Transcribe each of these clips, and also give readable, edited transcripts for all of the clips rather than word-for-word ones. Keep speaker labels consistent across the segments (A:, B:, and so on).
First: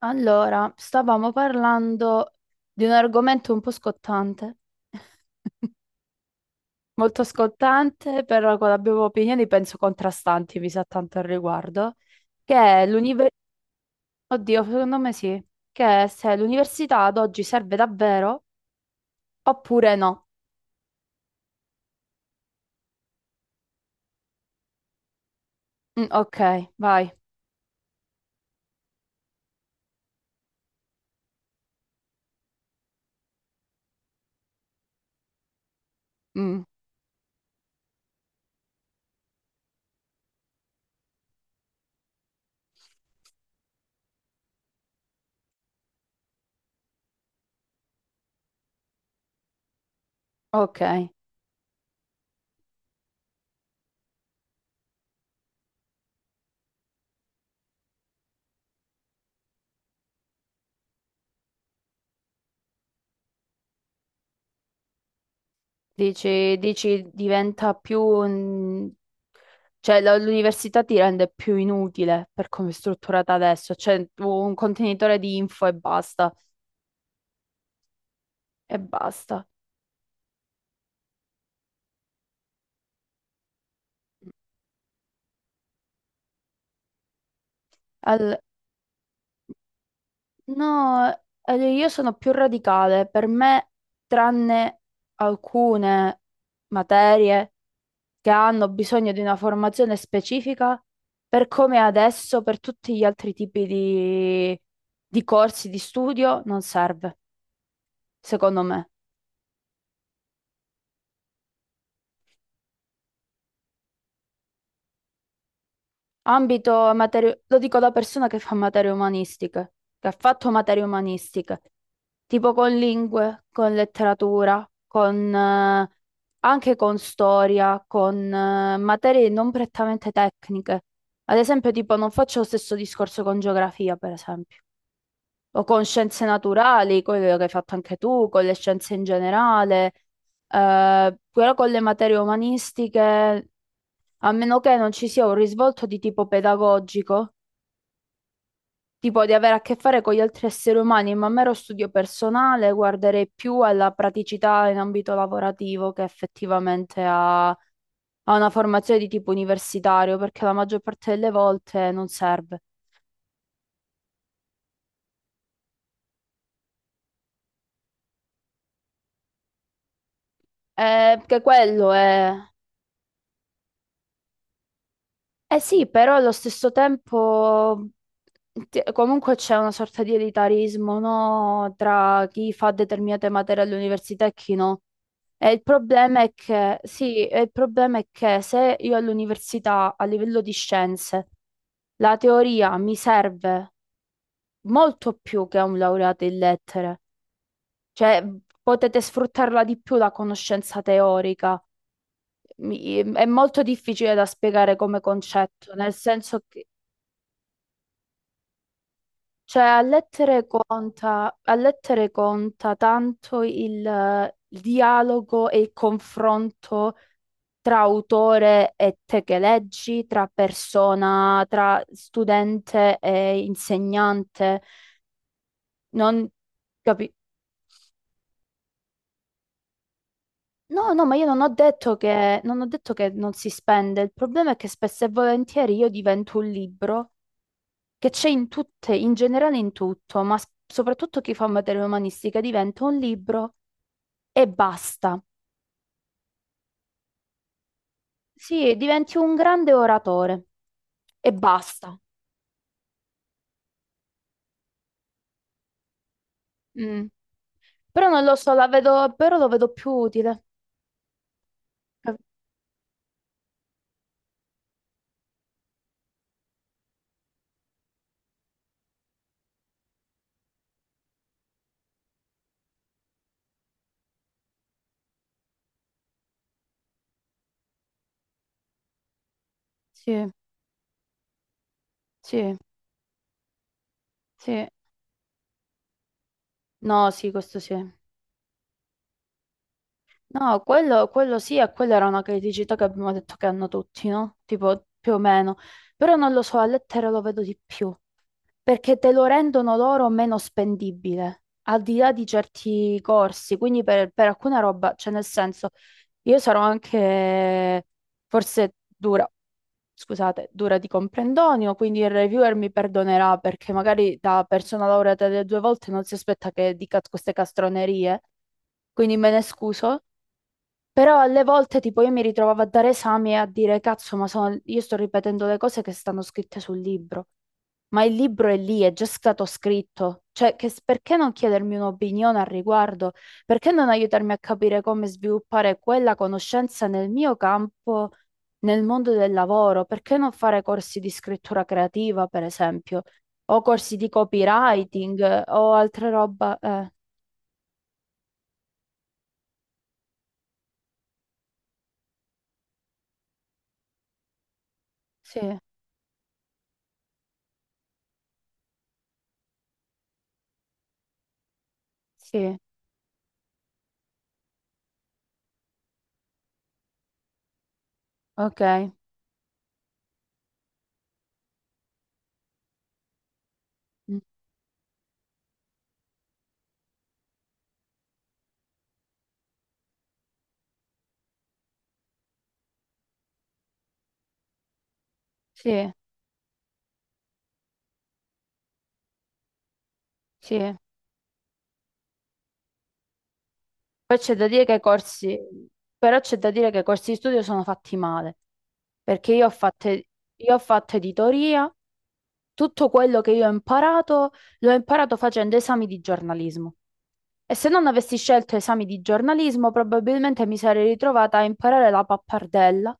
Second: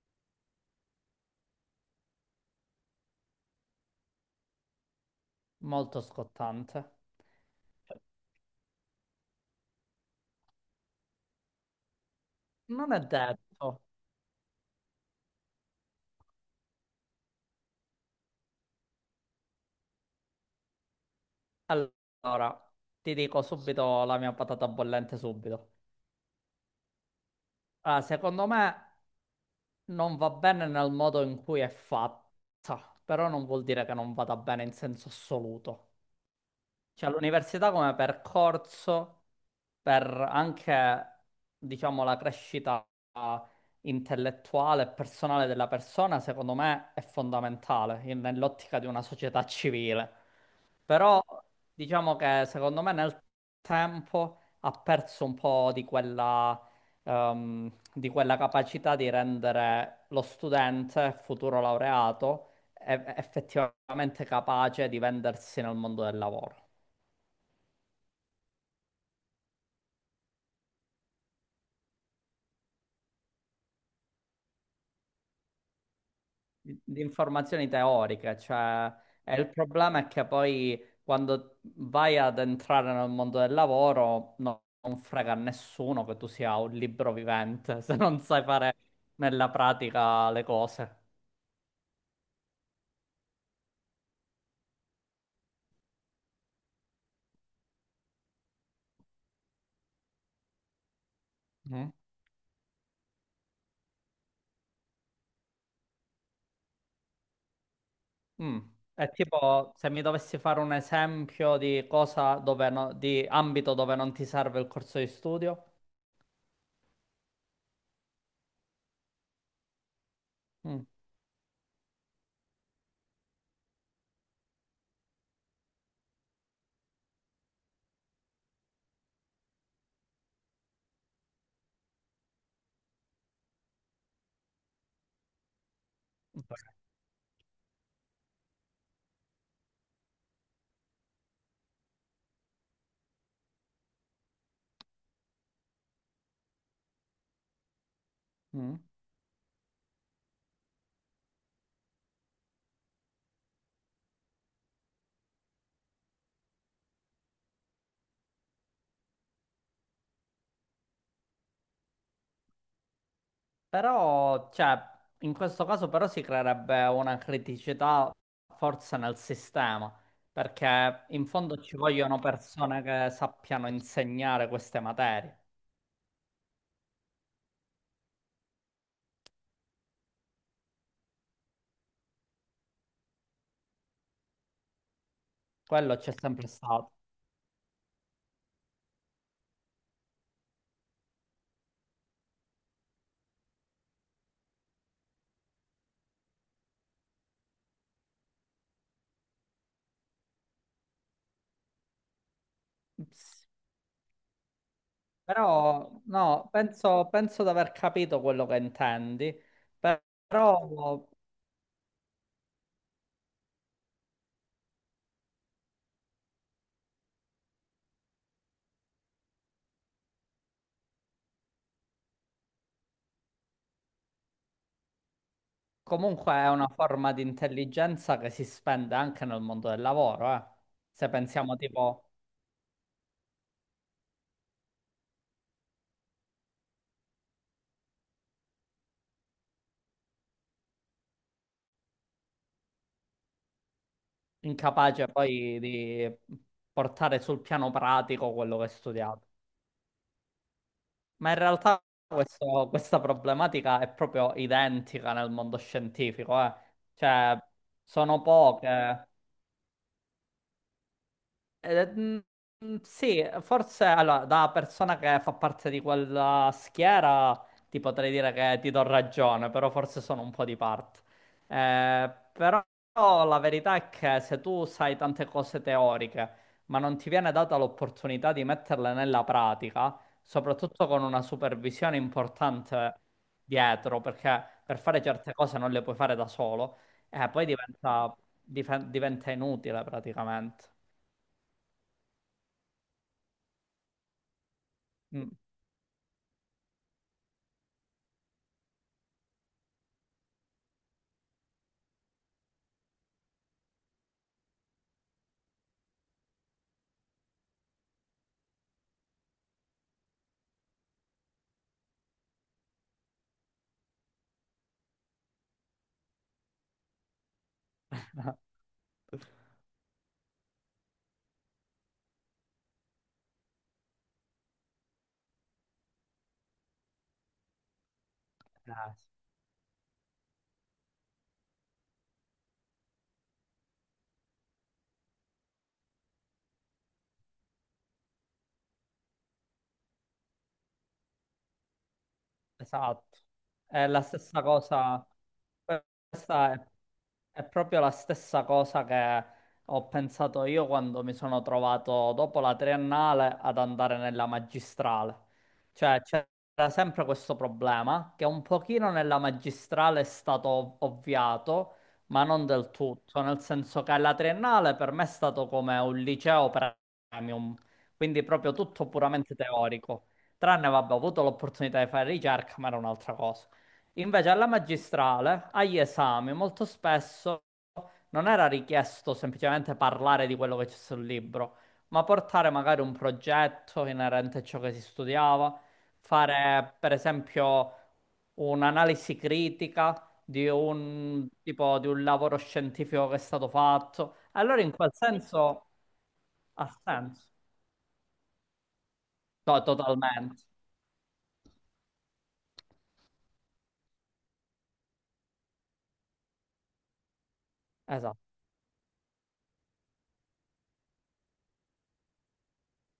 A: Allora, stavamo parlando di un argomento un po' scottante,
B: Molto scottante.
A: molto scottante, però abbiamo opinioni penso contrastanti, mi sa tanto al riguardo, che è
B: Non è
A: l'università.
B: detto.
A: Oddio, secondo me sì, che è se l'università ad oggi serve davvero oppure no.
B: Allora, ti dico subito la mia patata bollente subito.
A: Mm, ok, vai.
B: Allora, secondo me non va bene nel modo in cui è fatta, però non vuol dire che non vada bene in senso assoluto.
A: Mm,
B: Cioè, l'università come percorso per anche, diciamo, la crescita intellettuale e personale della persona, secondo me, è fondamentale nell'ottica di una società civile.
A: ok.
B: Però, diciamo che secondo me nel tempo ha perso un po' di quella capacità di rendere lo studente, futuro laureato, effettivamente capace di vendersi nel mondo del
A: Dici,
B: lavoro.
A: dici diventa più... mm, cioè, l'università ti rende più inutile per come è strutturata adesso. Cioè, un contenitore di info e basta.
B: Di informazioni teoriche,
A: E
B: cioè, e
A: basta.
B: il problema è che poi quando vai ad entrare nel mondo del lavoro non frega a nessuno che tu sia un libro vivente se non
A: Al-
B: sai fare nella pratica le cose.
A: No, io sono più radicale. Per me, tranne alcune materie che hanno bisogno di una formazione specifica, per come è
B: No?
A: adesso, per tutti gli altri tipi di corsi di studio, non serve.
B: Mm.
A: Secondo me.
B: È tipo se mi dovessi fare un esempio di cosa dove di ambito dove non ti serve il corso di studio.
A: Ambito materie, lo dico da persona che fa materie umanistiche, che ha fatto materie
B: Mm.
A: umanistiche, tipo con lingue, con letteratura, con, anche con storia, con, materie non prettamente tecniche. Ad esempio, tipo, non faccio lo stesso discorso con geografia, per esempio, o con scienze naturali, quello che hai fatto anche tu, con le scienze in generale, però con le materie umanistiche. A meno che non ci sia un risvolto di tipo pedagogico,
B: Mm.
A: tipo di avere a che fare con gli altri esseri umani, ma a mero studio personale guarderei più alla praticità in ambito lavorativo che effettivamente a, a una formazione di tipo universitario, perché la maggior parte delle volte non serve.
B: Però, cioè, in questo caso però si creerebbe una criticità forse nel sistema, perché in
A: Che
B: fondo ci
A: quello
B: vogliono
A: è...
B: persone che sappiano insegnare queste materie.
A: Eh sì, però allo stesso tempo comunque c'è una sorta di elitarismo, no? Tra chi fa determinate materie all'università e chi no. E il
B: Quello c'è
A: problema è
B: sempre
A: che,
B: stato.
A: sì, e il problema è che se io all'università, a livello di scienze, la teoria mi serve molto più che a un laureato in lettere, cioè potete sfruttarla di più la conoscenza teorica. È
B: Ps-
A: molto difficile da spiegare come concetto, nel
B: Però,
A: senso
B: no,
A: che
B: penso di aver capito quello che intendi,
A: cioè,
B: però
A: a lettere conta tanto il dialogo e il confronto tra autore e te che leggi, tra persona, tra studente e insegnante. Non
B: comunque è una
A: capi-
B: forma di intelligenza che si spende anche nel mondo del lavoro, eh.
A: no, no,
B: Se
A: ma io non ho
B: pensiamo
A: detto
B: tipo...
A: che, non ho detto che non si spende. Il problema è che spesso e volentieri io divento un libro che c'è in tutte, in generale in tutto, ma soprattutto chi fa materia umanistica diventa un libro e
B: incapace
A: basta.
B: poi di portare sul piano pratico quello che hai
A: Sì, diventi
B: studiato.
A: un grande oratore e
B: Ma in realtà
A: basta.
B: questa problematica è proprio identica nel mondo scientifico, eh.
A: Mm.
B: Cioè,
A: Però
B: sono
A: non lo so, la
B: poche.
A: vedo, però lo vedo più utile.
B: Eh, mm, sì, forse allora, da persona che fa parte di quella schiera ti potrei dire che ti do ragione, però forse sono un po' di parte. Però la verità è che se tu sai tante cose teoriche, ma non ti viene data l'opportunità di metterle nella pratica,
A: Sì,
B: soprattutto con una supervisione
A: sì,
B: importante dietro, perché
A: sì.
B: per fare certe cose non le puoi fare da solo,
A: No, sì,
B: poi
A: questo sì.
B: diventa inutile
A: No,
B: praticamente.
A: quello sì, e quella era una criticità che abbiamo detto che hanno tutti, no? Tipo, più o
B: Mm.
A: meno. Però non lo so, a lettere lo vedo di più, perché te lo rendono loro meno spendibile, al di là di certi corsi. Quindi per alcuna roba, cioè nel senso, io sarò anche forse dura, scusate, dura di comprendonio, quindi il reviewer mi perdonerà perché magari da persona laureata delle due volte non si aspetta che dica queste castronerie, quindi me ne scuso. Però alle volte tipo io mi ritrovavo a dare esami e a dire cazzo, ma io sto ripetendo le cose che stanno scritte sul libro. Ma il libro è lì, è
B: Eh,
A: già stato scritto. Cioè, perché non chiedermi un'opinione al riguardo? Perché non aiutarmi a capire come sviluppare quella conoscenza nel mio campo, nel mondo del lavoro? Perché non fare corsi di scrittura creativa, per esempio?
B: esatto,
A: O
B: è
A: corsi
B: la
A: di
B: stessa cosa,
A: copywriting o altre
B: questa
A: roba?
B: è È proprio la stessa cosa che ho pensato io quando mi sono trovato dopo la triennale ad andare nella magistrale.
A: Sì,
B: Cioè, c'era sempre questo problema che un pochino nella magistrale è stato ovviato, ma non
A: sì,
B: del tutto, nel senso che la triennale per me è stato come un liceo premium, quindi proprio tutto
A: ok.
B: puramente teorico. Tranne, vabbè, ho avuto l'opportunità di fare ricerca, ma era un'altra cosa.
A: Mm,
B: Invece alla magistrale, agli esami, molto spesso non era richiesto semplicemente parlare di quello che c'è sul libro, ma portare magari un progetto inerente a ciò che si studiava,
A: sì,
B: fare per esempio un'analisi critica di
A: sì.
B: un tipo di un lavoro scientifico che è stato fatto.
A: Poi c'è da
B: Allora
A: dire
B: in
A: che i
B: quel
A: corsi,
B: senso
A: però c'è da
B: ha
A: dire che i corsi di
B: senso.
A: studio sono fatti male, perché
B: No, totalmente.
A: io ho fatto editoria, tutto quello che io ho imparato l'ho imparato facendo esami di giornalismo. E se non avessi
B: Esatto.
A: scelto esami di giornalismo, probabilmente mi sarei ritrovata a imparare la pappardella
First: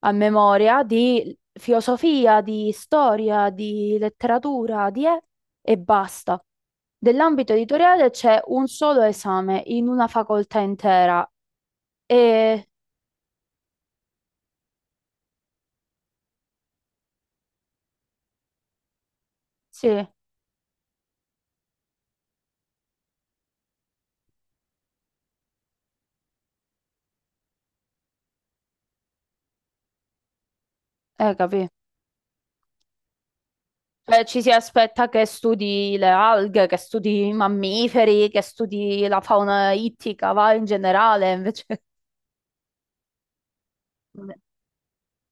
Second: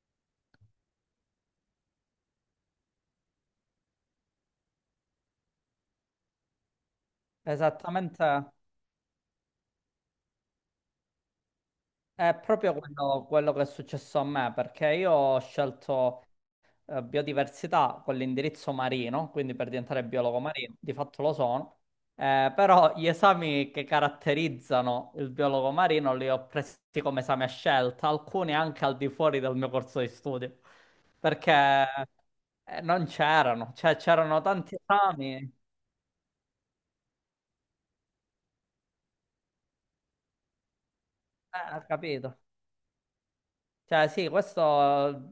A: a memoria di filosofia, di storia, di letteratura, di e basta. Dell'ambito editoriale
B: Esattamente.
A: c'è un solo esame in una facoltà intera
B: È
A: e
B: proprio quello, quello che è successo a me, perché io ho scelto biodiversità con l'indirizzo marino, quindi per
A: sì,
B: diventare biologo marino, di fatto lo sono, però gli esami che caratterizzano il biologo marino li ho presi come esami a scelta, alcuni anche al di fuori del mio corso di studio, perché
A: capì.
B: non c'erano, cioè
A: Cioè, ci
B: c'erano
A: si
B: tanti
A: aspetta che
B: esami,
A: studi le alghe, che studi i mammiferi, che studi la fauna ittica, va in generale, invece
B: ho capito. Cioè, sì, questo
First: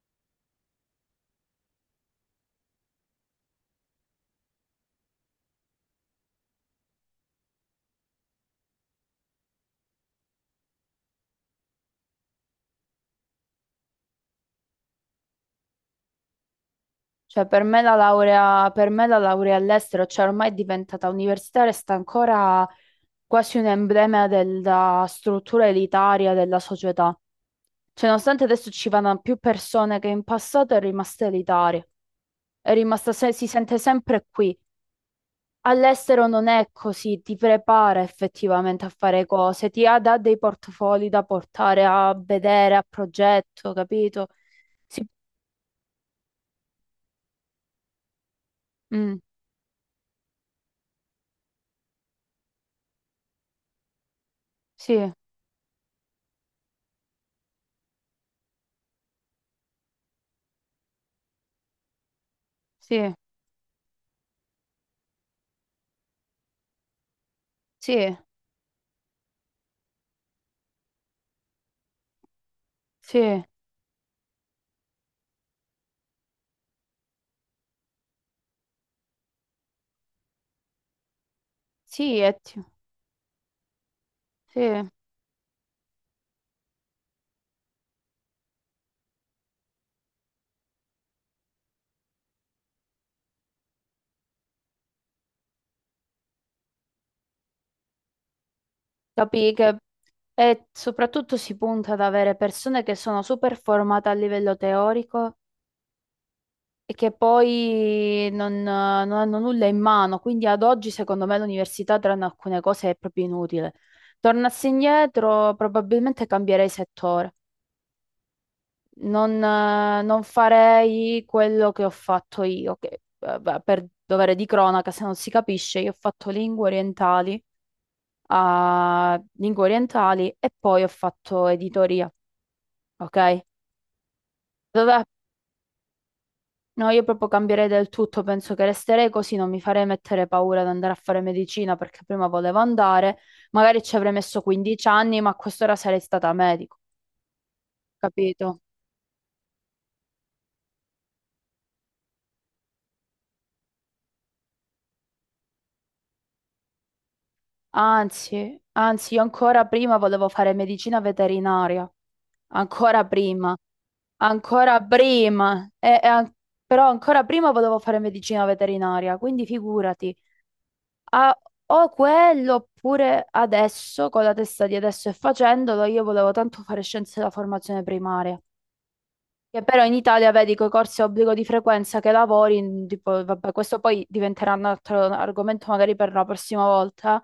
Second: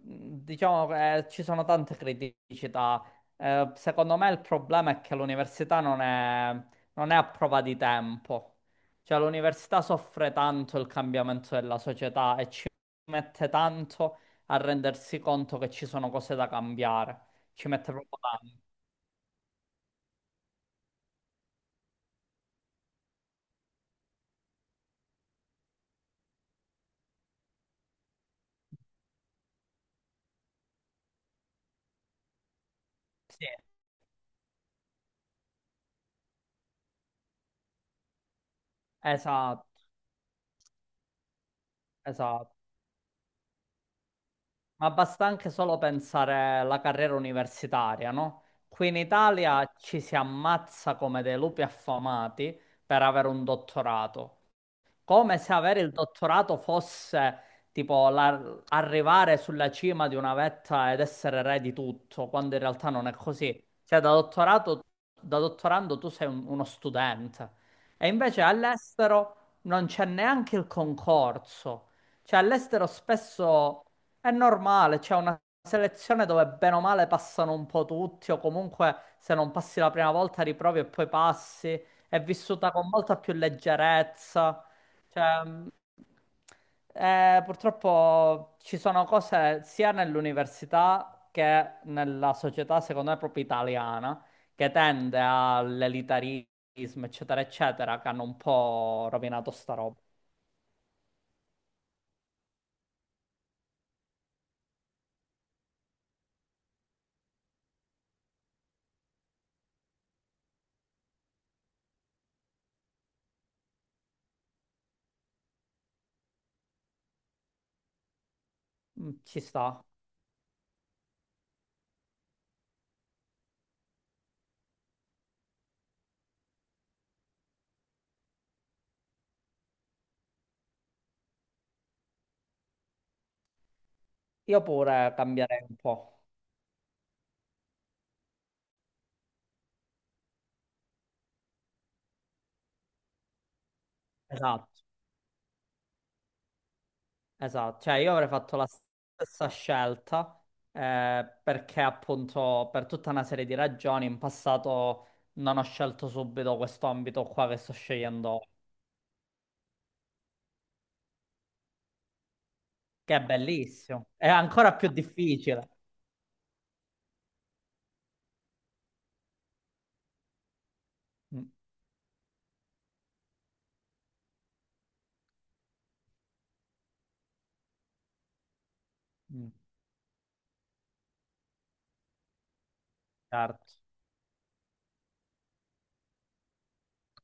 B: diciamo ci sono tante criticità. Secondo me il problema è che l'università non è, non è a prova di tempo. Cioè, l'università soffre tanto il cambiamento della società e ci mette tanto a rendersi conto che ci sono cose da cambiare.
A: cioè, per
B: Ci
A: me
B: mette
A: la
B: proprio tanto.
A: laurea, per me la laurea all'estero, cioè ormai è diventata universitaria e sta ancora quasi un emblema della struttura elitaria della società. Cioè, nonostante adesso ci vadano più persone che in passato, è rimasta elitaria. È rimasta,
B: Sì,
A: si sente sempre qui. All'estero non è così, ti prepara effettivamente a fare cose,
B: esatto,
A: dà dei portfoli da portare a
B: esatto.
A: vedere, a progetto, capito?
B: Ma
A: Sì,
B: basta anche solo pensare alla carriera universitaria, no? Qui in
A: mm,
B: Italia ci si ammazza come dei lupi affamati per avere un dottorato
A: sì,
B: come se avere il dottorato fosse tipo arrivare sulla cima di una vetta ed essere re di tutto, quando in realtà non
A: sì,
B: è così. Cioè, da dottorando tu sei uno studente. E
A: sì,
B: invece all'estero non c'è neanche il concorso. Cioè, all'estero
A: sì.
B: spesso è normale, c'è una selezione dove bene o male passano un po' tutti, o comunque se non passi la prima volta riprovi e poi passi.
A: Sì,
B: È vissuta con molta più
A: sì,
B: leggerezza. Cioè, purtroppo ci sono cose sia nell'università che nella società, secondo me, proprio italiana, che tende all'elitarismo, eccetera, eccetera, che hanno un po' rovinato
A: capì
B: sta
A: che
B: roba.
A: e soprattutto si punta ad avere persone che sono super formate a livello teorico e che poi non, non hanno nulla in mano, quindi ad oggi secondo me l'università tranne alcune cose è proprio inutile. Tornassi indietro probabilmente cambierei settore,
B: Mm, ci
A: non,
B: sta.
A: non farei quello che ho fatto io, che beh, per dovere di cronaca, se non si capisce, io ho fatto lingue orientali a lingue orientali e poi ho fatto editoria, ok?
B: Io
A: Dov'è?
B: pure cambierei un po'.
A: No, io proprio cambierei del tutto, penso che resterei così, non mi farei mettere paura ad andare a fare medicina perché prima volevo andare, magari ci avrei messo
B: Esatto.
A: 15 anni, ma a quest'ora sarei stata medico,
B: Esatto, cioè io avrei fatto
A: capito?
B: la stessa scelta perché appunto per tutta una serie di ragioni in passato non ho scelto subito questo ambito qua che sto scegliendo, ora,
A: Anzi, anzi, io ancora prima volevo fare medicina veterinaria, ancora
B: che è
A: prima.
B: bellissimo, è ancora
A: Ancora
B: più difficile.
A: prima, però ancora prima volevo fare medicina veterinaria, quindi figurati. Ah,
B: Mm,
A: o quello, oppure adesso, con la testa di adesso e facendolo, io volevo tanto fare scienze della formazione primaria.
B: mm,
A: Che però in Italia, vedi, con i corsi a obbligo di frequenza che lavori, tipo, vabbè,
B: certo,
A: questo poi diventerà un altro argomento magari per la prossima volta,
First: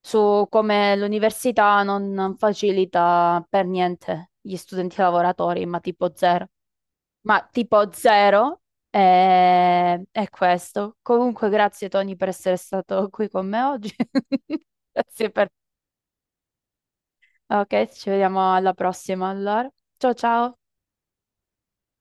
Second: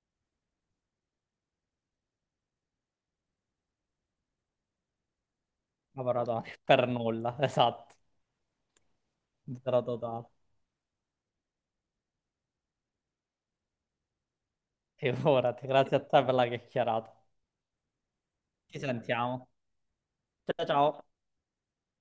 A: su come l'università non facilita per niente gli studenti lavoratori, ma tipo
B: laboratorio,
A: zero.
B: per nulla,
A: Ma tipo
B: esatto,
A: zero
B: zero totale.
A: è questo. Comunque, grazie Tony per essere stato qui con me oggi. Grazie per...
B: Figurati, grazie a te per la chiacchierata.
A: Ok, ci vediamo alla
B: Ci
A: prossima
B: sentiamo.
A: allora. Ciao ciao.
B: Ciao ciao.